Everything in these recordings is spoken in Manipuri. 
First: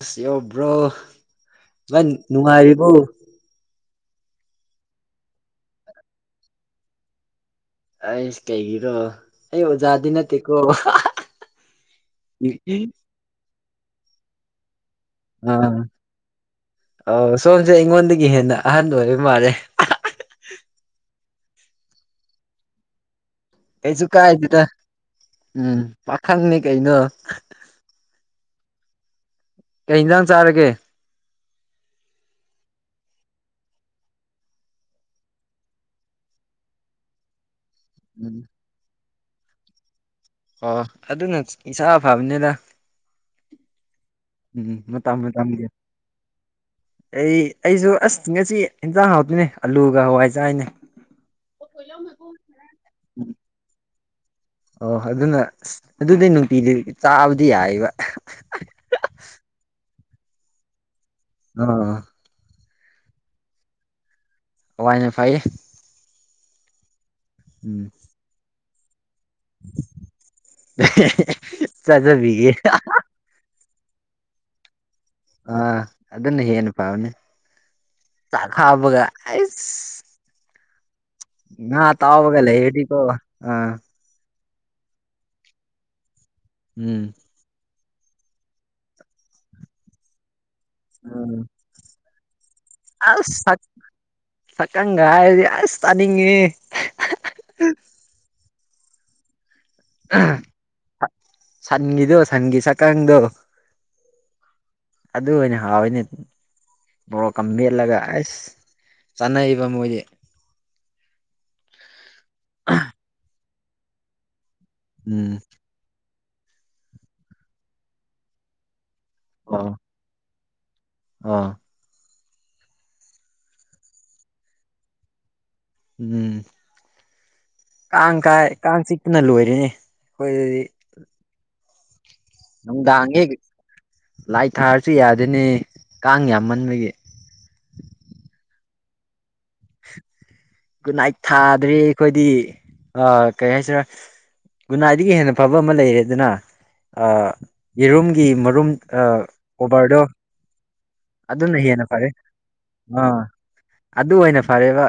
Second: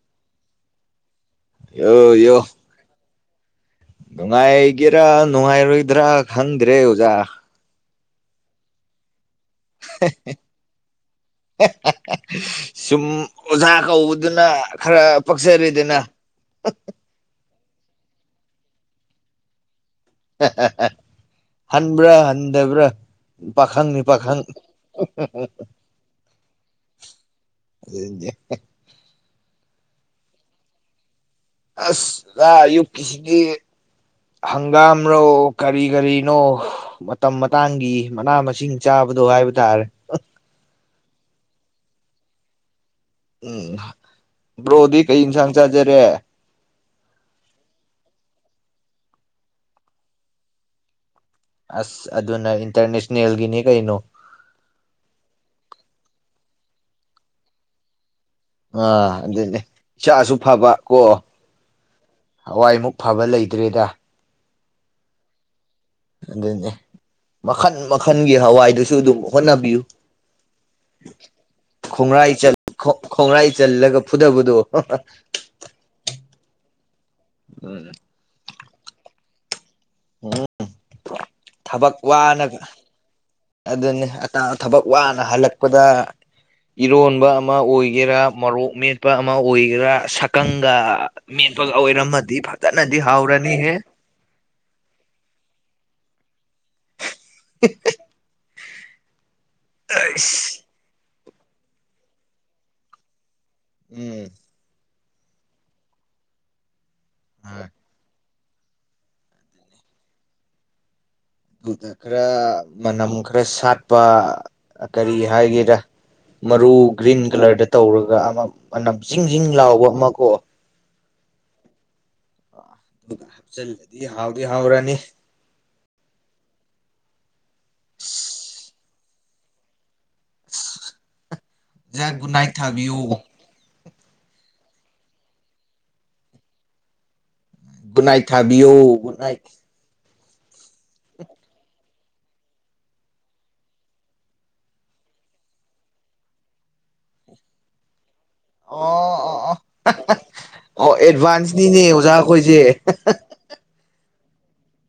ꯑꯁ ꯌꯣ ꯕ꯭ꯔꯣ ꯅꯪ ꯌꯣ ꯌꯣ ꯅꯨꯡꯉꯥꯏꯔꯤꯕꯣ ꯅꯨꯡꯉꯥꯏꯒꯦꯔꯥ ꯅꯨꯡꯉꯥꯏꯔꯣꯏꯗ꯭ꯔꯥ ꯈꯪꯗ꯭ꯔꯦ ꯑꯣꯖꯥ ꯑꯁ ꯀꯩꯒꯤꯔꯣ ꯑꯩ ꯑꯣꯖꯥꯗꯤ ꯅꯠꯇ꯭ꯔꯦꯀꯣ ꯁꯨꯝ ꯑꯣꯖꯥ ꯀꯧꯕꯗꯨꯅ ꯈꯔ ꯑꯥ ꯄꯛꯆꯔꯦꯗꯅ ꯑ ꯁꯣꯝꯁꯦ ꯑꯩꯉꯣꯟꯗꯒꯤ ꯍꯦꯟꯅ ꯑꯍꯟ ꯑꯣꯏꯕ ꯃꯥꯜꯂꯦ ꯑꯍꯥ ꯍꯦꯍꯦ ꯍꯟꯕ꯭ꯔꯥ ꯍꯟꯗꯕ꯭ꯔꯥ ꯄꯥꯈꯪꯅꯤ ꯀꯩꯁꯨ ꯄꯥꯈꯪ ꯀꯥꯏꯗꯦꯗ ꯎꯝ ꯄꯥꯈꯪꯅꯦ ꯀꯩꯅꯣ ꯑꯗꯨꯗꯤ ꯍꯦꯍꯦ ꯀꯩ ꯏꯟꯖꯥꯡ ꯆꯥꯔꯒꯦ ꯑꯁ ꯂ ꯑꯌꯨꯛꯀꯤꯁꯤꯗꯤ ꯍꯪꯒꯥꯝ ꯔꯣ ꯀꯔꯤ ꯀꯔꯤꯅꯣ ꯃꯇꯝ ꯇꯥꯡꯛꯒꯤ ꯃꯅꯥ ꯎꯝ ꯃꯁꯤꯡ ꯆꯥꯕꯗꯣ ꯍꯥꯏꯕ ꯇꯥꯔꯦ ꯑꯣ ꯑꯗꯨꯅ ꯏꯁꯥ ꯐꯕꯅꯦꯗ ꯎꯝ ꯎꯝ ꯕ꯭ꯔꯣꯗꯤ ꯃꯇꯝ ꯀꯩ ꯏꯟꯁꯥꯡ ꯃꯇꯝꯒꯤ ꯆꯥꯖꯔꯦ ꯑꯩ ꯑꯩꯁꯨ ꯑꯁ ꯉꯁꯤ ꯢꯟꯖꯥꯡ ꯍꯥꯎꯇꯤꯅꯦ ꯑꯂꯨꯒ ꯍꯋꯥꯏ ꯆꯌꯦꯅꯦ ꯑꯁ ꯑꯗꯨꯅ ꯏꯟꯇꯔꯅꯦꯁꯟꯅꯦꯜꯒꯤꯅꯤ ꯀꯩꯅꯣ ꯑꯣ ꯑꯗꯨꯅꯁ ꯑꯗꯨꯗꯤ ꯅꯨꯡꯇꯤꯗꯤ ꯆꯥꯕꯗꯤ ꯌꯥꯏꯕ ꯏꯆꯥꯁꯨ ꯐꯕ ꯀꯣ ꯑꯥ ꯍꯋꯥꯏꯃꯨꯛ ꯐꯕ ꯂꯩꯇ꯭ꯔꯦꯗ ꯍꯋꯥꯏꯅꯦ ꯐꯩꯌꯦ ꯑꯗꯨꯅꯦ ꯃꯈꯟ ꯎꯝ ꯃꯈꯜꯒꯤ ꯍꯋꯥꯏꯗꯨꯁꯨ ꯑꯗꯨꯝ ꯍꯣꯠꯅꯕꯤꯌꯨ ꯆꯥꯖꯕꯤꯒꯦ ꯈꯣꯡꯉ꯭ꯔꯥꯏ ꯆꯜꯂꯒ ꯐꯨꯗꯣꯕꯗꯣ ꯑ ꯑꯗꯨꯅ ꯍꯦꯟꯅ ꯐꯕꯅꯦ ꯆꯥꯛ ꯍꯥꯞꯄꯒ ꯑ꯭ꯁꯥ ꯎꯝ ꯉꯥ ꯊꯕꯛ ꯇꯥꯎꯕꯒ ꯋꯥꯅ ꯂꯩꯔꯗꯤꯀꯣ ꯑꯥ ꯑꯗꯨꯅꯤ ꯑ ꯊꯕꯛ ꯋꯥꯅ ꯍꯜꯂꯛꯄꯗ ꯎꯝ ꯏꯔꯣꯟꯕ ꯑꯃ ꯑꯣꯏ ꯑꯣꯏꯒꯦꯔꯥ ꯃꯣꯔꯣꯛ ꯃꯦꯠꯄ ꯑꯃ ꯑꯣꯏꯒꯦꯔꯥ ꯁꯛꯀꯪꯒ ꯎꯝ ꯃꯦꯠꯄꯒ ꯑꯣꯏꯔꯝꯃꯗꯤ ꯐꯩ ꯑꯁ ꯁꯀꯪ ꯀ ꯍꯥꯏꯔꯗꯤ ꯑꯁ ꯇꯅꯤꯡꯉꯦ ꯍꯦ ꯍꯤꯛꯍꯤꯛ ꯑꯩꯁ ꯁꯟꯒꯤꯗꯣ ꯁꯟꯒꯤ ꯁꯛꯀꯥꯡꯗꯣ ꯎꯝ ꯑꯗꯨ ꯑꯣꯏꯅ ꯍꯥꯎꯌꯦꯅꯦ ꯃꯣꯔꯣꯛꯀ ꯃꯦꯠꯂꯒ ꯑꯁ ꯆꯥꯟꯅꯩꯕ ꯃꯣꯏꯗꯤ ꯑꯗꯨꯗ ꯈꯔ ꯃꯅꯝ ꯈꯔ ꯁꯥꯠꯄ ꯀꯔꯤ ꯎꯝ ꯍꯥꯏꯒꯦꯔꯥ ꯃꯔꯨ ꯒ꯭ꯔꯤꯟ ꯀꯂꯔꯗ ꯇꯧꯔꯒ ꯑꯃ ꯑꯅꯝ ꯖꯤꯡ ꯖꯤꯡ ꯂꯥꯎꯕ ꯑꯃ ꯀꯣ ꯑꯥ ꯑ ꯑꯗꯨꯒ ꯍꯥꯞꯆꯤꯜꯂꯗꯤ ꯍꯥꯎꯗꯤ ꯍꯥꯎꯔꯅꯤ ꯎꯝ ꯀꯥꯡ ꯀꯥꯏ ꯀꯥꯡ ꯆꯤꯛꯄꯅ ꯂꯣꯏꯔꯅꯦ ꯑꯩꯈꯣꯏꯒ ꯓꯥ ꯒꯨꯗ ꯅꯥꯏꯠ ꯊꯥꯕꯤꯌꯣ ꯂꯥꯠ ꯊꯥꯔꯁꯨ ꯌꯥꯗꯦꯅꯦ ꯀꯥꯡ ꯌꯥꯝꯃꯟꯕꯒꯤ ꯒꯨꯗ ꯅꯥꯏꯠ ꯊꯥꯕꯤꯌꯣ ꯒꯨꯗ ꯅꯥꯏꯠ ꯒꯨꯗ ꯅꯥꯏꯠ ꯊꯥꯗ꯭ꯔꯦ ꯑꯩꯈꯣꯏꯗꯤ ꯑꯥ ꯀꯩ ꯍꯥꯏꯁꯤꯔꯥ ꯒꯨꯗ ꯅꯥꯏꯗꯒꯤ ꯍꯦꯟꯅ ꯐꯕ ꯑꯃ ꯂꯩꯔꯦꯗꯅ ꯑꯥ ꯌꯦꯔꯨꯝ ꯀ ꯃꯔꯨꯝ ꯑꯣ ꯑꯥ ꯑꯣ ꯑꯣ ꯀꯣꯚꯔꯗꯣ ꯑꯣ ꯑꯗꯨꯅ ꯑꯦꯗꯚꯥꯟꯁꯅꯤꯅꯦ ꯍꯦꯟꯅ ꯐꯔꯦ ꯑꯣꯖꯥ ꯑꯩꯈꯣꯏꯁꯦ ꯑꯥ ꯑꯗꯨ ꯑꯣꯏꯅ ꯐꯔꯦꯕ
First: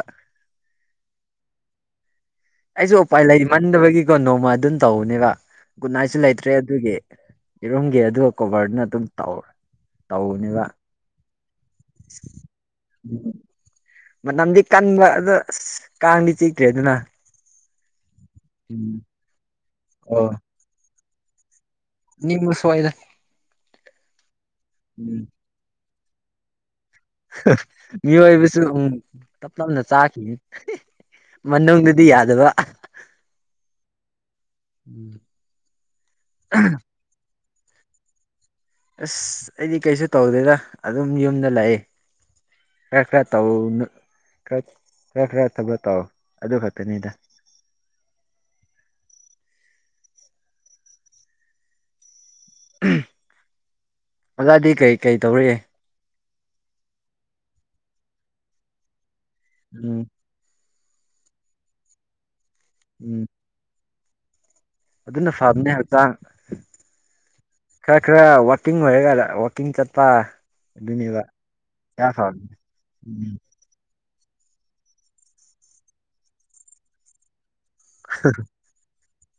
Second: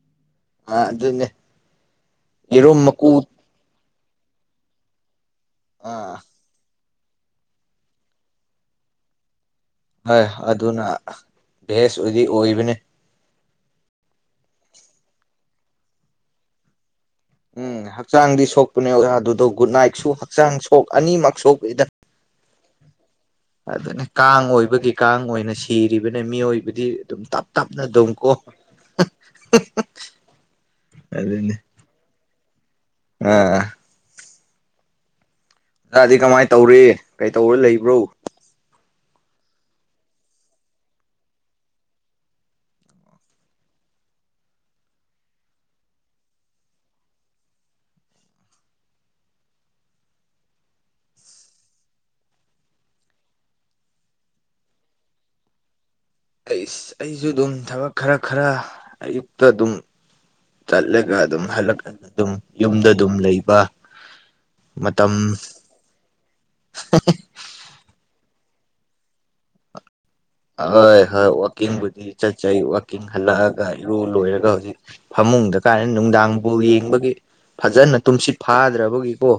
ꯑꯥ ꯑꯗꯨꯅꯦ ꯌꯦꯔꯨꯝ ꯑꯩꯁꯨ ꯃꯀꯨ ꯎꯄꯥꯏ ꯂꯩ ꯃꯟꯗꯕꯒꯤ ꯀꯣ ꯅꯣꯡꯃ ꯑꯗꯨꯝ ꯇꯧꯅꯦꯕ ꯒꯨꯗꯅꯥꯏꯠꯁꯨ ꯑꯥ ꯂꯩꯇ꯭ꯔꯦ ꯑꯗꯨꯒꯤ ꯌꯦꯔꯨꯝꯒꯤ ꯑꯗꯨꯏ ꯀꯣꯚꯔꯅ ꯑꯗꯨꯝ ꯇꯧꯔꯦ ꯍꯣꯏ ꯑꯗꯨꯅ ꯚꯦꯁ ꯑꯣꯏꯗꯤ ꯑꯣꯏꯕꯅꯤ ꯃꯅꯝꯗꯤ ꯀꯟꯕ ꯑꯗꯨ ꯑꯁ ꯀꯥꯡꯗꯤ ꯆꯤꯇ꯭ꯔꯦꯗꯅ ꯎꯝ ꯍꯛꯆꯥꯡꯗꯤ ꯁꯣꯛꯄꯅꯦ ꯑꯣꯖꯥ ꯑꯗꯨꯗꯣ ꯒꯨꯗ ꯅꯥꯏꯠꯁꯨ ꯑꯣ ꯍꯛꯆꯥꯡ ꯁꯣꯛ ꯑꯅꯤꯃꯛ ꯁꯣꯛ ꯅꯤꯡꯕ ꯁꯣꯏꯗ [unintelligible] ꯑꯗꯨꯅꯦ ꯀꯥꯡ ꯑꯣꯏꯕꯒꯤ ꯎꯝ ꯀꯥꯡ ꯑꯣꯏꯅ ꯁꯤ ꯕꯅꯦ ꯃꯤꯑꯣꯏ [inaudible] ꯃꯤꯑꯣꯏꯕꯁꯨ ꯎꯝ ꯇꯞ ꯇꯞꯅ ꯆꯥꯈꯤꯅꯤ ꯑꯗꯨꯅꯦ ꯃꯅꯨꯡꯗꯗꯤ ꯌꯥꯗꯕ ꯑꯥ [inaudible] ꯂꯗꯤ ꯀꯃꯥꯏꯅ ꯇꯧꯔꯤ ꯀꯩꯇꯧꯔ ꯂꯩꯕ꯭ꯔꯣ ꯑꯁ ꯑꯩꯗꯤ ꯀꯩꯁꯨ ꯇꯧꯗꯦꯗ ꯑꯗꯨꯝ ꯌꯨꯝꯗ ꯂꯥꯛꯑꯦ ꯈ꯭ꯔ ꯈ꯭ꯔ ꯇꯧꯅ ꯈ ꯈ꯭ꯔ ꯈ꯭ꯔ ꯊꯕꯛ ꯇꯧ ꯑꯗꯨ ꯈꯛꯇꯅꯤꯗ [inaudible] ꯑꯣꯖꯥꯗꯤ ꯀꯩꯀꯩ ꯇꯧꯔꯤ ꯑꯩꯁ ꯑꯩꯁꯨ ꯑꯗꯨꯝ ꯊꯕꯛ ꯈꯔ ꯈꯔ ꯑꯌꯨꯛ ꯎꯝ ꯆꯠꯂꯒ ꯑꯗꯨꯝ ꯍꯜꯂꯛ ꯑꯗꯨꯝ ꯌꯨꯝꯗ ꯑꯗꯨꯝ ꯎꯝ ꯂꯩꯕ ꯃꯇꯝ ꯑꯗꯨꯅ ꯐꯕꯅꯦ ꯍꯛꯇꯥꯡ ꯈꯔ ꯈꯔ ꯋ ꯋꯥꯀꯤꯡ ꯂꯣꯏꯔꯒꯅ ꯋꯥꯀꯤꯡ ꯆꯠ ꯍꯣꯏ ꯍꯣꯏ ꯋꯥꯛꯀꯤꯡꯕꯨꯗꯤ ꯌꯥꯝ ꯐꯕꯅꯤ ꯆꯠꯆꯩ ꯋꯥꯛꯀꯤꯡ ꯎꯝ ꯍꯜꯂꯛꯑꯒ ꯏꯔꯨ ꯂꯣꯏꯔꯒ ꯍꯧꯖꯤꯛ ꯐꯃꯨꯡꯗ ꯀꯥꯏꯅ ꯅꯨꯡꯗꯥꯡ ꯕꯣꯜ ꯌꯦꯡꯕꯒꯤ ꯐꯖꯟꯅ ꯇꯨꯝꯁꯤꯠ ꯐꯥꯗ꯭ꯔꯕꯒꯤꯀꯣ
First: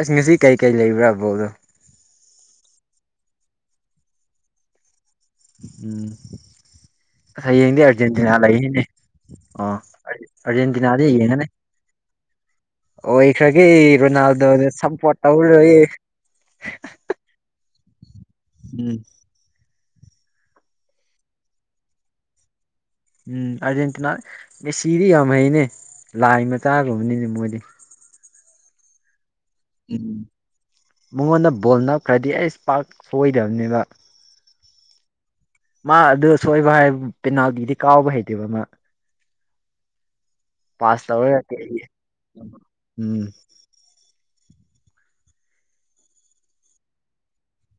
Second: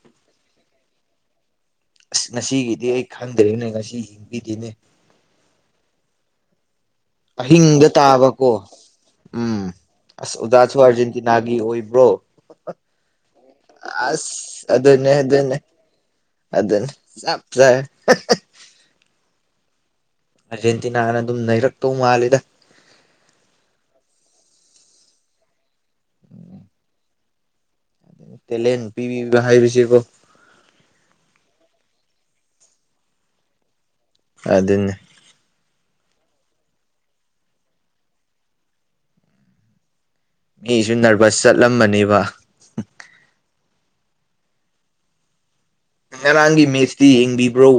ꯑꯁ ꯉꯁꯤ ꯀꯩꯀꯩ ꯂꯩꯕ꯭ꯔ ꯕꯣꯜꯗꯣ ꯑꯁ ꯉꯁꯤꯒꯤꯗꯤ ꯑꯩ ꯈꯪꯗ꯭ꯔꯦꯅꯦ ꯉꯁꯤ ꯒꯤꯗꯤꯅꯦ ꯎꯝ ꯍꯌꯦꯡꯗꯤ ꯑꯍꯤꯡꯗ ꯑꯔꯖꯦꯟꯇꯤꯅꯥ ꯇꯥꯕꯀꯣ ꯂꯩꯅꯦ ꯎꯝ ꯑ ꯑꯁ ꯑꯣꯖꯥꯁꯨ ꯑꯔꯖꯦꯟꯇꯤꯅꯥꯗꯤ ꯌꯦꯡꯉꯅꯦ ꯑꯥꯔꯖꯦꯟꯇꯤꯅꯥꯒꯤ ꯑꯣꯏꯕ꯭ꯔꯣ ꯑꯣꯏꯈ꯭ꯔꯒꯦ ꯔꯣꯅꯥꯜꯗꯣꯅ ꯑꯁ ꯑꯗꯨꯅꯦ ꯁꯝꯄꯣꯔꯠ ꯑꯗꯨꯅꯦ ꯇꯧꯔꯒꯦ ꯑꯗꯨꯅꯦ ꯆꯞ ꯆꯥꯏ ꯎꯝ ꯑꯥꯔꯖꯦꯟꯇꯤꯅꯥꯅ ꯑꯗꯨꯝ ꯅꯩꯔꯛꯇꯧ ꯃꯥꯜꯂꯦꯗ ꯎꯝ ꯑꯔꯖꯦꯟꯇꯤꯅꯥ ꯃꯦꯁꯤꯗꯤ ꯌꯥꯝ ꯍꯩꯅꯦ ꯂꯥꯏ ꯃꯆꯥꯥꯒꯨꯝꯅꯦ ꯃꯣꯏꯗꯤ ꯇꯦꯂꯦꯟꯠ ꯄꯤꯕꯤꯕ ꯍꯥꯏꯕꯁꯤꯕꯣ ꯎꯝ ꯃꯉꯣꯟꯗ ꯕꯣꯜ ꯅꯞꯈ꯭ꯔꯗꯤ ꯑꯩꯁ ꯄꯥꯛ ꯁꯣꯏꯗꯕꯅꯦꯕ ꯑꯗꯨꯅꯤ ꯃꯥ ꯑꯗꯨ ꯁꯣꯏꯕ ꯍꯥꯏꯕꯨ ꯄꯦꯅꯥꯜꯇꯤꯗꯤ ꯀꯥꯎꯕ ꯍꯩꯇꯦꯕ ꯃꯥ ꯃꯤꯁꯨ ꯄꯥꯁ ꯇꯧꯔ ꯗꯤ ꯅꯔꯚꯁ ꯏ ꯆꯠꯂꯝꯕꯅꯦꯕ ꯎꯝ ꯉꯔꯥꯡꯒꯤ ꯃꯦꯁꯇꯤ ꯌꯦꯡꯕꯤꯕ꯭ꯔꯣ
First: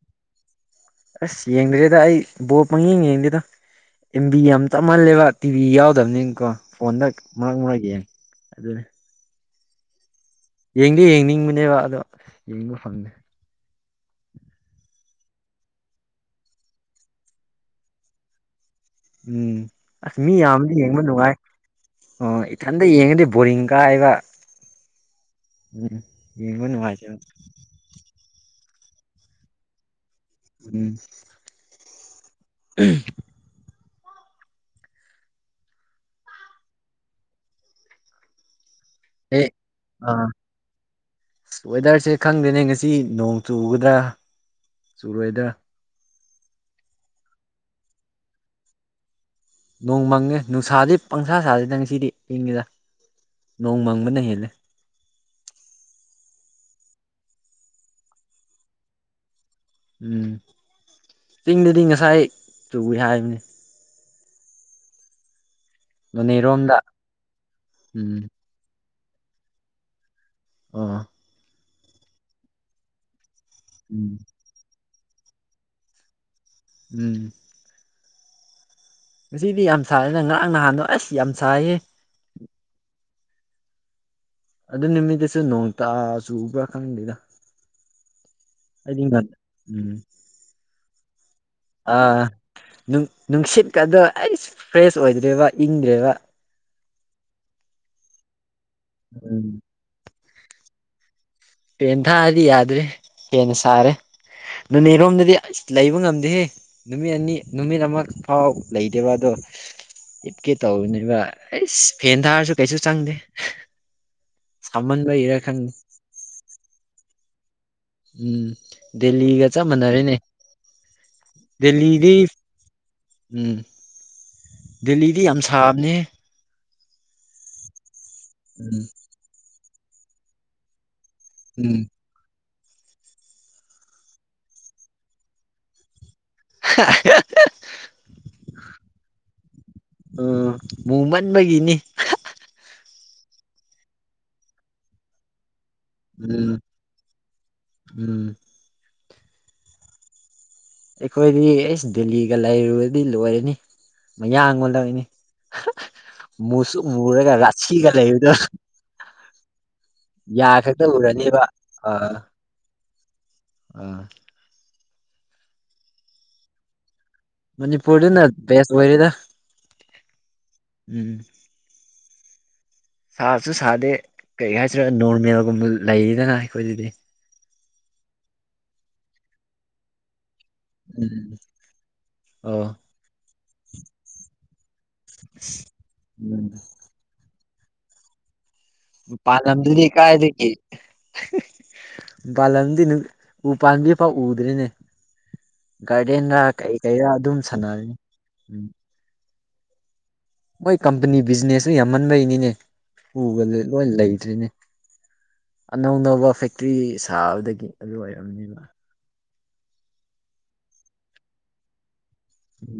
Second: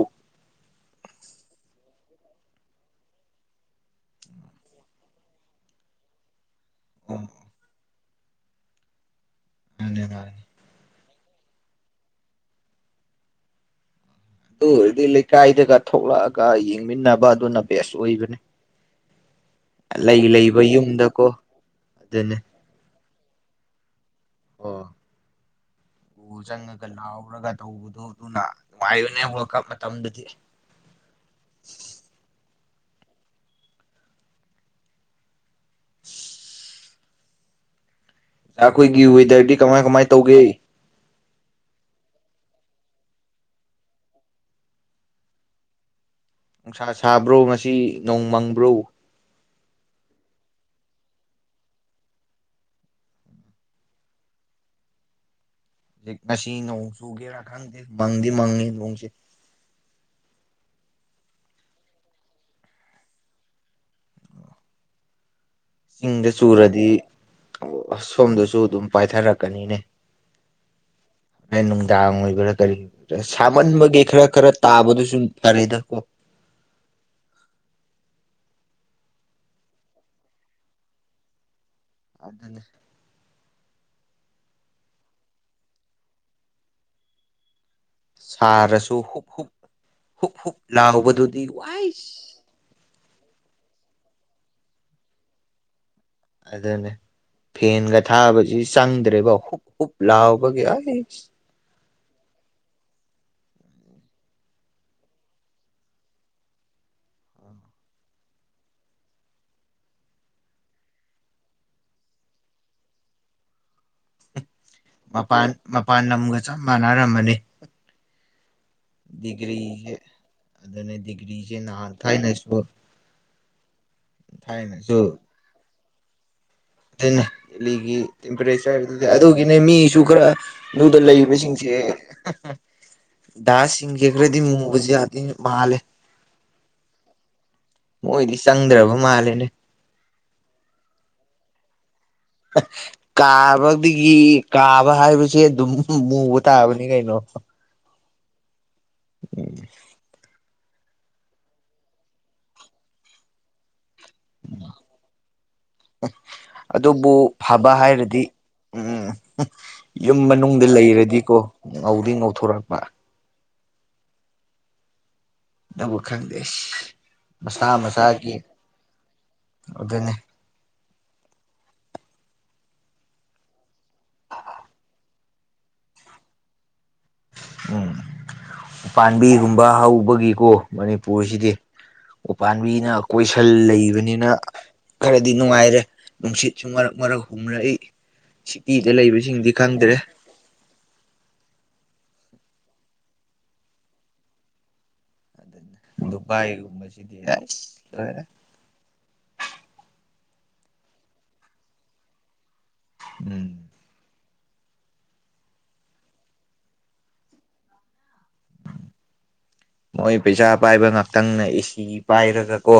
ꯑꯁ ꯌꯦꯡꯗ꯭ꯔꯦꯗ ꯑꯩ ꯕꯣꯜ ꯄꯪꯌꯦꯡ ꯌꯦꯡꯗꯦꯗ ꯑꯦꯝ ꯕꯤ ꯌꯥꯝ ꯇꯞꯃꯜꯂꯦꯕ ꯇꯤꯚꯤ ꯌꯥꯎꯗꯕꯅꯤꯅ ꯀꯣ ꯐꯣꯟꯗ ꯑꯣ ꯃꯔꯛ ꯃꯔꯛ ꯌꯦꯡ ꯑꯗꯨꯅꯤ ꯁꯟꯗꯦ ꯃꯥꯜꯂꯤ ꯌꯦꯡꯗꯤ ꯌꯦꯡꯅꯤꯡꯕꯅꯦꯕ ꯑꯗꯣ ꯌꯦꯡꯕ ꯐꯪꯗꯦ ꯑꯗꯨ ꯑꯣꯏꯔꯗꯤ ꯂꯩꯀꯥꯏꯗꯒ ꯊꯣꯛꯂꯛꯑꯒ ꯌꯦꯡꯃꯤꯟꯅꯕ ꯑꯗꯨꯅ ꯕꯦꯁ ꯑꯣꯏꯕꯅꯤ ꯎꯝ ꯑꯁ ꯂꯩ ꯃꯤ ꯂꯩꯕ ꯌꯥꯝꯕꯗꯤ ꯌꯦꯡꯕ ꯌꯨꯝꯗꯀꯣ ꯅꯨꯡꯉꯥꯏ ꯑꯗꯨꯅꯤ ꯑꯣ ꯏꯊꯟꯇ ꯌꯦꯡꯉꯗꯤ ꯕꯣꯔꯤꯡ ꯀꯥꯏꯌꯦꯕ ꯑꯣ ꯒꯣꯜ ꯌꯦꯡꯕ ꯆꯪꯉꯒ ꯅꯨꯡꯉꯥꯏꯇꯦꯕ ꯂꯥꯎꯔꯒ ꯇꯧꯕꯗꯣ ꯑꯗꯨꯅ ꯅꯨꯡꯉꯥꯏꯕꯅꯦ ꯋꯥ꯭ꯔꯜ ꯀꯞ ꯃꯇꯝꯗꯨꯗꯤ ꯎꯝ [unintelligible] [inaudible] ꯑꯩꯈꯣꯏꯒꯤ ꯑꯦ ꯋꯦꯗꯔꯗꯤ ꯀꯃꯥꯏ ꯀꯃꯥꯏ ꯇꯧꯒꯦ ꯁꯦ ꯈꯪꯗꯦꯅꯦ ꯉꯁꯤ ꯅꯣꯡ ꯆꯨꯒꯗ꯭ꯔꯥ ꯆꯨꯔꯣꯏꯗ꯭ꯔꯥ ꯅꯨꯡꯁꯥ ꯁꯥꯕ꯭ꯔꯣ ꯉꯁꯤ ꯅꯣꯡ ꯃꯪꯕ꯭ꯔꯣ ꯅꯣꯡꯃꯪꯉꯦ ꯅꯨꯡꯁꯥꯗꯤ ꯄꯪꯁꯥ ꯁꯥꯗꯦꯗ ꯉꯁꯤꯗꯤ ꯏꯪꯉꯤꯗ ꯅꯣꯡ ꯃꯪꯕꯅ ꯍꯦꯜꯂꯦ ꯉꯁꯤ ꯅꯣꯡꯆꯨꯒꯦꯔꯥ ꯈꯪꯗꯦ ꯃꯪꯗꯤ ꯃꯪꯉꯤ ꯅꯣꯡꯁꯦ ꯎꯝ ꯆꯤꯡꯗꯗꯤ ꯉꯁꯥꯏ ꯆꯨꯏ ꯍꯥꯏꯕꯅꯤ ꯆꯤꯡꯗ ꯅꯣꯅꯦꯔꯣꯝꯗ ꯆꯨꯔꯗꯤ ꯑꯁ ꯎꯝ ꯁꯣꯝꯗꯁꯨ ꯑꯗꯨꯝ ꯄꯥꯏꯊꯔꯛꯀꯅꯤꯅꯦ ꯑꯝ ꯍꯣꯔꯦꯟ ꯅꯨꯡꯗꯥꯡ ꯑꯣꯏꯕꯩꯔꯥ ꯀꯔꯤ ꯔ ꯁꯥꯃꯟꯕꯒꯤ ꯎꯝ ꯈꯔ ꯈꯔ ꯇꯥꯕꯗꯨꯁꯨ ꯆꯨꯝ ꯐꯔꯦꯗ ꯀꯣ ꯎꯝ ꯉꯁꯤꯗꯤ ꯌꯥꯝ ꯁꯥꯏꯗꯦꯅ ꯉꯔꯥꯡ ꯅꯍꯥꯟꯗꯣ ꯑꯁ ꯌꯥꯝ ꯁꯥꯏꯌꯦ ꯑꯗꯨꯅꯦ ꯑꯗꯨ ꯅꯃꯤꯠꯇꯁꯨ ꯅꯣꯡ ꯇꯥ ꯆꯨꯕ꯭ꯔꯥ ꯈꯪꯗꯦꯗ ꯁꯥꯔꯁꯨ ꯑꯩꯗꯤ ꯉꯟ ꯍꯨꯛ ꯍꯨꯛ ꯎꯝ ꯍꯨꯞ ꯍꯨꯞ ꯂꯥꯎꯕꯗꯨꯗꯤ ꯑꯥ ꯋꯥꯏꯁ ꯅꯨꯡ ꯅꯨꯡꯁꯤꯠꯀꯗꯣ ꯑꯩꯁ ꯐ꯭ꯔꯦꯁ ꯑꯣꯏꯗ꯭ꯔꯦꯕ ꯏꯪꯗ꯭ꯔꯦꯕ ꯑꯗꯨꯅꯦ ꯐꯦꯟꯒ ꯊꯥꯕꯁꯤ ꯆꯪꯗ꯭ꯔꯦꯕ ꯎꯝ ꯍꯨꯞ ꯍꯨꯞ ꯂꯥꯎꯕꯒꯤ ꯑꯩꯁ ꯐꯦꯟ ꯊꯥꯔꯗꯤ ꯌꯥꯗ꯭ꯔꯦ ꯍꯦꯟꯅ ꯁꯥꯔꯦ ꯅꯣꯅꯦꯔꯣꯝꯗꯗꯤ ꯑꯁ ꯂꯩꯕ ꯉꯝꯗꯦꯍꯦ ꯅꯨꯃꯤꯠ ꯑꯅꯤ ꯅꯨꯃꯤꯠ ꯑꯃ ꯐꯥꯎ ꯂꯩꯗꯦꯕ ꯑꯗꯣ [inaudible] ꯍꯤꯞꯀꯦ ꯇꯧꯕꯅꯦꯕ ꯑꯩꯁ ꯐꯦꯟ ꯊꯥꯔꯁꯨ ꯀꯩꯁꯨ ꯆꯪꯗꯦ ꯁꯥꯃꯟꯕꯩꯔꯥ ꯃꯄꯥꯟ ꯈꯪꯗꯦ ꯃꯄꯥꯟ ꯂꯝꯒ ꯆꯞ ꯃꯥꯟꯅꯔꯝꯃꯅꯤ ꯎꯝ ꯗꯦꯜꯂꯤꯒ ꯆꯞ ꯗꯤꯒ꯭ꯔꯤꯖꯦ ꯃꯥꯟꯅꯔꯦꯅꯦ ꯑꯗꯨꯅꯦ ꯗꯤꯒ꯭ꯔꯤꯖꯦ ꯅꯍꯥꯟ ꯗꯦꯜꯂꯤꯗꯤ ꯊꯥꯏꯅꯁꯨ ꯎꯝ ꯗꯦꯜꯂꯤꯗꯤ ꯌꯥꯝ ꯁꯥꯕꯅꯦ ꯗꯦ ꯂꯤꯒꯤ ꯇꯦꯝꯄꯔꯦꯆꯔ ꯎꯝ ꯑꯗꯨꯒꯤꯅꯦ ꯃꯤꯁꯨ ꯈꯔ ꯅꯨꯞ ꯑꯗꯣ ꯂꯩꯕꯁꯤꯡꯁꯦ ꯎꯝ ꯗꯥꯁ ꯁꯤꯡꯖꯦ ꯈꯔꯗꯤ ꯃꯨꯕꯖꯨ ꯃꯥꯂꯦ ꯃꯣꯏꯗꯤ ꯆꯪꯗ꯭ꯔꯕ ꯃꯥꯜꯂꯦꯅꯦ ꯑꯥ ꯃꯨꯃꯟꯕꯒꯤꯅꯤ ꯀꯥꯕꯗꯒꯤ ꯀꯥꯕ ꯍꯥꯏꯕꯁꯦ ꯑꯗꯨꯝ ꯃꯨꯕ ꯎꯝ ꯇꯥꯕꯅꯤ ꯀꯩꯅꯣ ꯎꯝ [inaudible] ꯑꯩꯈꯣꯏꯗꯤ ꯑꯩꯁ ꯗꯦꯜꯂꯤꯒ ꯂꯩꯔꯨꯔꯗꯤ ꯂꯣꯏꯔꯅꯤ ꯃꯌꯥꯥꯡꯉꯣꯟ ꯑꯂꯅꯤ ꯃꯁꯨ ꯑꯗꯨꯕꯨ ꯃꯨꯔꯒ ꯐꯕ ꯔꯁꯤꯒ ꯍꯥꯏꯔꯗꯤ ꯂꯩꯔꯒꯥ ꯎꯝ ꯌꯨꯝ ꯃꯅꯨꯡꯗ ꯂꯩꯔꯗꯤꯀꯣ ꯎꯔꯅꯦꯕ ꯉꯧꯗꯤ ꯉꯧꯊꯣꯔꯛꯄ ꯑꯝ ꯑꯗꯨꯕ ꯈꯪꯗꯦ ꯑꯁ ꯃꯁꯥ ꯃꯅꯤꯄꯨꯔꯗꯅ ꯃꯁꯥꯒꯤ ꯕꯦꯁ ꯑꯣꯏꯔꯦꯗ ꯑꯗꯨꯅꯤ ꯎꯝ ꯁꯥꯕꯁꯨ ꯁꯥꯗꯦ ꯀꯩ ꯍꯥꯏꯁꯦꯔꯥ ꯅꯣꯔꯃꯦꯜꯒꯨꯝꯕ ꯂꯩꯔꯤꯗꯅ ꯑꯩꯈꯣꯏꯗꯗꯤ ꯎꯝ ꯎꯄꯥꯥꯝꯕꯤꯒꯨꯝꯕ ꯍꯧꯕꯒꯤ ꯀꯣ ꯎꯝ ꯃꯅꯤꯄꯨꯔꯁꯤꯗꯤ ꯑ ꯎꯄꯥꯥꯟꯕꯤꯅ ꯀꯣꯏꯁꯟ ꯂꯩꯕꯅꯤꯅ ꯈꯔꯗꯤ ꯅꯨꯡꯉꯥꯏꯔꯦ ꯎꯝ ꯅꯨꯡꯁꯤꯠꯁꯨ ꯃꯔꯛ ꯃꯔꯛ ꯍꯨꯝꯔꯛꯏ ꯁꯤꯇꯤꯗ ꯂꯩꯕꯁꯤꯡꯗꯤ ꯃꯄꯂꯝꯗꯗꯤ ꯈꯪꯗ꯭ꯔꯦ ꯀꯥꯢꯗꯒꯤ ꯍꯤꯍꯦ ꯃꯄꯥꯜꯂꯝꯗꯤ ꯎ ꯄꯥꯝꯕꯤ ꯄꯥꯎ ꯎꯗ꯭ꯔꯦꯅꯦ ꯑꯗꯨꯅ ꯒꯥꯔꯗꯦꯟꯗ ꯀꯩ ꯀꯩꯔ ꯗꯨꯕꯥꯏꯒꯨꯝꯕꯁꯤꯗꯤ ꯑꯗꯨꯝ ꯑꯁ ꯁꯥꯟꯅꯔꯅꯤ ꯂꯣꯏꯔꯦ ꯎꯝ ꯃꯣꯏ ꯀꯝꯄꯅꯤ ꯕꯤꯖꯤꯅꯦꯁꯁꯦ ꯌꯥꯝꯃꯟꯕꯩꯅꯤꯅꯦ ꯄꯨꯒ ꯎꯝ ꯂꯣꯏ ꯂꯩꯇ꯭ꯔꯦꯅꯦ ꯑꯅꯧ ꯑꯅꯧꯕ ꯐꯦꯛꯇ꯭ꯔꯤ ꯁꯥꯕꯗꯒꯤ ꯑꯗꯨ ꯑꯣꯏꯔꯝꯅꯤꯕ ꯃꯣꯏ ꯄꯩꯁꯥ ꯄꯥꯏꯕ ꯉꯥꯛꯇꯪꯅ ꯑꯦꯁꯤ ꯄꯥꯏꯔꯒ ꯀꯣ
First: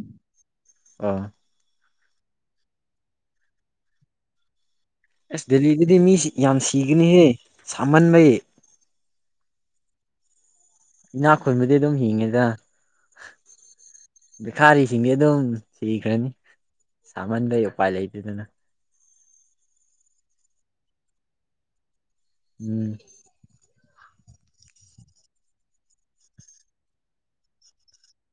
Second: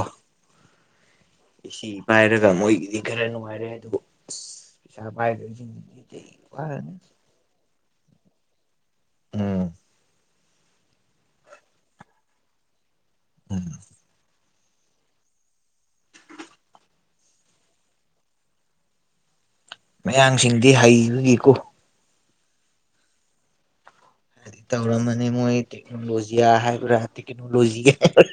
ꯑꯥ ꯑꯦꯁꯤ ꯄꯥꯏꯔꯒ ꯃꯣꯏꯒꯤꯗꯤ ꯈꯔ ꯅꯨꯡꯉꯥꯏꯔꯦ ꯑꯗꯨꯕꯨ ꯑꯁ ꯑꯁ ꯗꯦꯜꯂꯤꯗꯗꯤ ꯃꯤ ꯌꯥꯝ ꯁꯤꯒꯅꯤꯍꯦ ꯁꯥꯃꯟꯕꯩ ꯎꯝ ꯏꯅꯥ ꯈꯨꯟꯕꯗꯤ ꯑꯗꯨꯝ ꯍꯤꯡꯉꯦꯗ ꯎꯝ ꯕꯤꯈꯥꯔꯤꯁꯤꯡꯗꯤ ꯑꯗꯨꯝ ꯁꯤꯈ꯭ꯔꯅꯤ ꯁꯥꯃꯟꯕꯩ ꯎꯄꯥꯏ ꯂꯩꯇꯗꯅ ꯃꯌꯥꯡꯁꯤꯡꯗꯤ ꯍꯩꯕꯅꯤꯀꯣ ꯎꯝ ꯇꯧꯔꯝꯃꯅꯤ ꯃꯣꯏ ꯇꯦꯛꯅꯣꯂꯣꯖꯤꯌꯥ ꯍꯥꯏꯕ꯭ꯔ ꯇꯦꯛꯅꯣꯂꯣꯖꯤ [inaudible] ꯍꯥꯏꯕ꯭ꯔ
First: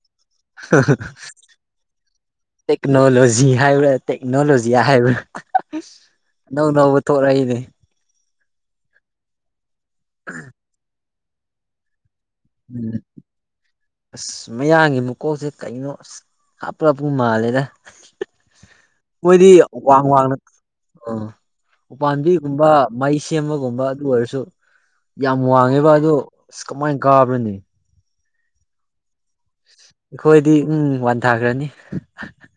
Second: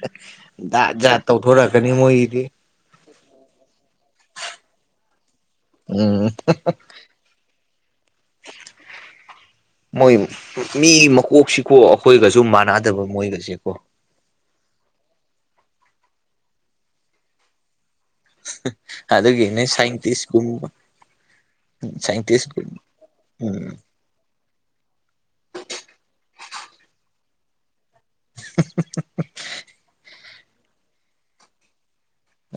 ꯃꯣꯏꯒꯤꯗꯤ [inaudible] ꯇꯦꯛꯅꯣꯂꯣꯖꯤ ꯍꯥꯏꯕ꯭ꯔ ꯇꯦꯛꯅꯣꯂꯣꯖꯤꯌꯥ ꯍꯥꯏꯕ꯭ꯔ ꯎꯝ [inaudible] ꯑꯅꯧ ꯅꯧꯕ ꯊꯣꯛꯂꯛꯏꯅꯦ ꯃꯣꯏ ꯃꯤ ꯃꯀꯣꯛꯁꯤꯀꯣ ꯑꯩꯈꯣꯏꯒꯁꯨ ꯎꯝ ꯃꯥꯟꯅꯗꯕ ꯃꯣꯢꯒꯁꯦꯀꯣ ꯑꯁ ꯃꯌꯥꯡꯒꯤ ꯃꯀꯣꯛꯁꯦ ꯀꯩꯅꯣ ꯑꯁ ꯍꯥꯞꯔꯞꯄꯨ ꯃꯥꯜꯂꯦꯗ [inaudible] ꯃꯣꯏꯗꯤ ꯑꯗꯨꯒꯤꯅꯦ ꯋꯥꯡ ꯋꯥꯡꯅ ꯁꯥꯏꯟꯇꯤꯁꯀꯨꯝꯕ ꯑ ꯎꯄꯥꯥꯟꯕꯤꯒꯨꯝꯕ ꯁꯥꯏꯟꯇꯤꯁꯀꯨꯝꯕ ꯃꯩ ꯎꯝ ꯁꯦꯝꯕꯒꯨꯝꯕ ꯑꯗꯨ ꯑꯣꯏꯔꯁꯨ ꯌꯥꯝ ꯋꯥꯡꯉꯦꯕ ꯑꯗꯣ ꯑꯁ ꯀꯃꯥꯏꯅ ꯀꯥꯒꯅꯤ [inaudible] ꯑꯩꯈꯣꯏꯗꯤ ꯎꯝ ꯋꯥꯟꯊꯥꯈ꯭ꯔꯅꯤ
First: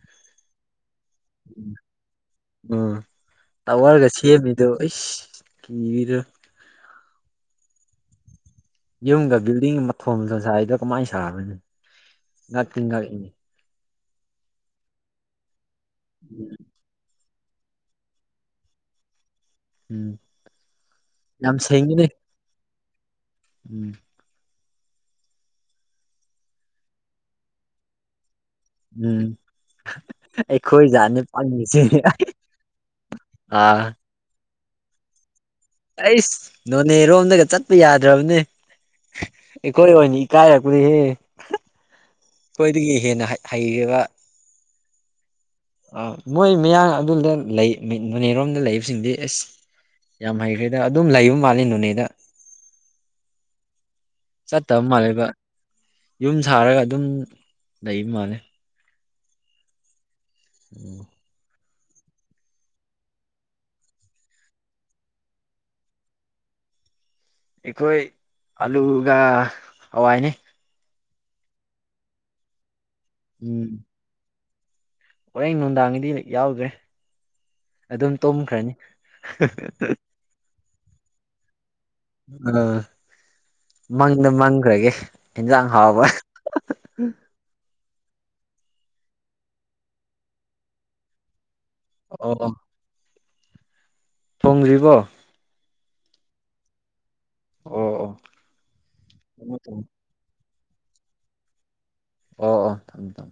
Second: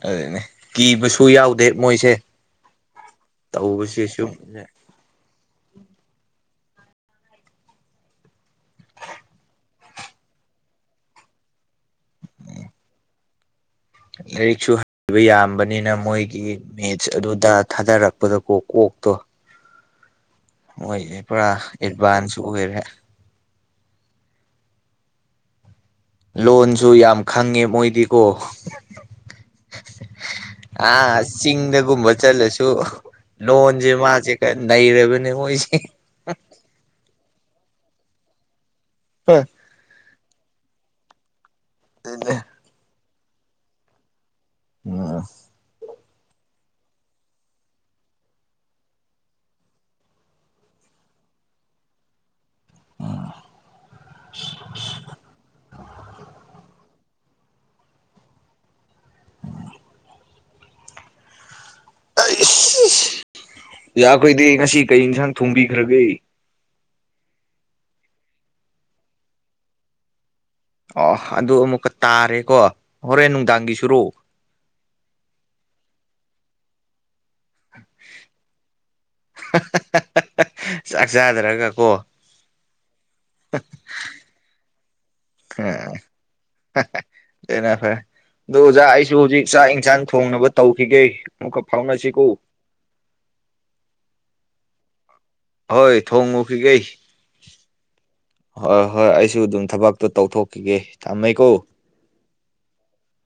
ꯑꯗꯨꯅꯦ ꯀꯤꯕꯁꯨ ꯁꯨ ꯌꯥꯎꯗꯦ ꯃꯣꯏꯁꯦ ꯎꯝ ꯇꯧꯕꯁꯤ ꯁꯨꯝ ꯀꯤ ꯗ ꯌꯨꯝꯗ ꯕꯤꯜꯗꯤꯡ ꯃꯊꯣꯟꯒ ꯁꯥꯔꯤꯗꯣ ꯀꯃꯥꯏꯅ ꯁꯥꯕꯅꯣ ꯉꯛꯇꯤ ꯉꯛꯏ ꯂꯥꯏꯔꯤꯛꯁꯨ ꯍꯩꯕ ꯌꯥꯝꯕꯅꯤꯅ ꯃꯣꯏꯒꯤ ꯃꯦꯠꯁ ꯑꯗꯨ ꯗ ꯊꯥꯗꯔꯛꯄꯗꯀꯣ ꯀꯣꯛꯇꯣ ꯎꯝ ꯃꯣꯢꯁꯦ ꯄꯨꯔꯥ ꯌꯥꯝ ꯁꯦꯡꯉꯤꯅꯦ ꯑꯦꯗꯚꯥꯟꯁ ꯑꯣꯏꯔꯦ ꯎꯝ ꯂꯣꯟꯁꯨ ꯌꯥꯝ ꯈꯪꯉꯦ ꯃꯣꯏꯗꯤꯀꯣ ꯎꯝ ꯑꯩꯈꯣꯏ ꯑ ꯖꯥꯠꯅꯤ ꯄꯪꯉꯤꯁꯦ ꯆꯤꯡꯗꯒꯨꯝꯕ ꯆꯠꯂꯁꯨ ꯑꯥ ꯂꯣꯟꯁꯦ ꯃꯥꯁꯦ ꯅꯩꯔꯕꯅꯦ ꯃꯣꯢꯁ ꯑꯩꯁ ꯅꯣꯅꯦꯔꯣꯝꯗꯒ ꯆꯠꯄ ꯌꯥꯗ꯭ꯔꯕꯅꯦ ꯑꯩꯈꯣꯏ ꯑꯣꯏꯅ ꯀꯥꯏꯔꯛꯄꯅꯤꯍꯦ [inaudible] ꯑꯗꯨꯅꯦ ꯑꯈꯣꯏꯗꯒꯤ ꯍꯦꯟꯅ ꯍꯩꯔꯦꯕ ꯑ ꯑ ꯑꯥ ꯃꯣꯏ ꯃꯌꯥꯡ ꯑꯗꯣꯝꯗ ꯂꯩ ꯅꯅꯦꯔꯣꯝꯗ ꯂꯩꯕꯁꯤꯡꯗꯤ ꯏꯁ ꯌꯥꯝ ꯍꯩꯈ꯭ꯔꯦꯗ ꯑꯗꯨꯝ ꯂꯩꯕ ꯃꯥꯜꯂꯦ ꯅꯣꯅꯦꯗ ꯆꯠꯇꯕ ꯃꯥꯜꯂꯦꯕ ꯌꯨꯝ ꯁꯥꯔꯒ ꯑꯗꯨꯝ ꯂꯩꯕ ꯃꯥꯜꯂꯦ [inaudible] ꯑꯩ ꯁꯤꯁ ꯌꯥꯈꯣꯏꯗꯤ ꯉꯁꯤ ꯀꯩ ꯏꯟꯁꯥꯡ ꯊꯣꯡꯕꯤꯈ꯭ꯔꯒꯦ ꯑꯩꯈꯣꯏ ꯑꯂꯨꯒ ꯍꯋꯥꯏꯅꯦ ꯑ ꯑꯗꯨ ꯑꯃꯨꯛꯀ ꯇꯥꯔꯦꯀꯣ ꯍꯣꯔꯦꯟ ꯅꯨꯡꯗꯥꯡꯒꯤꯁꯨꯔꯣ ꯍꯣꯔꯡꯥꯦꯟ ꯅꯨꯡꯗꯥꯡꯒꯤꯗꯤ ꯌꯥꯎꯗ꯭ꯔꯦ ꯑꯗꯨꯝ ꯇꯨꯝꯈ꯭ꯔꯅꯤ [inaudible] ꯆꯥꯛ ꯆꯗꯔꯒ ꯑ ꯃꯪꯗ ꯃꯪꯈ꯭ꯔꯒꯦ ꯏꯟꯖꯥꯡ ꯑ ꯍꯥꯎꯕ ꯐꯣꯔꯦ ꯑꯗꯨ ꯑꯣꯖꯥ ꯑꯩꯁꯨ ꯍꯧꯖꯤꯛ ꯆꯥꯛ ꯏꯟꯁꯥꯡ ꯊꯣꯡꯅꯕ ꯇꯧꯈꯤꯒꯦ ꯃꯨꯛ ꯐꯥꯎꯅꯥꯁꯤ ꯀꯣ ꯐꯥꯎꯅꯥꯁꯤ ꯀꯣ ꯍꯣꯏ ꯊꯣꯡꯉꯨꯈꯤꯒꯦ ꯑꯣ ꯑꯣ ꯍꯣꯏ ꯍꯣꯏ ꯑꯩꯁꯨ ꯑꯗꯨꯝ ꯑꯣ ꯊꯕꯛꯇꯣ ꯇꯧꯊꯣꯛ ꯈꯤꯒꯦ ꯊꯝꯃꯦꯀꯣ ꯑꯣ ꯊꯝꯃꯦ ꯊꯝꯃꯦ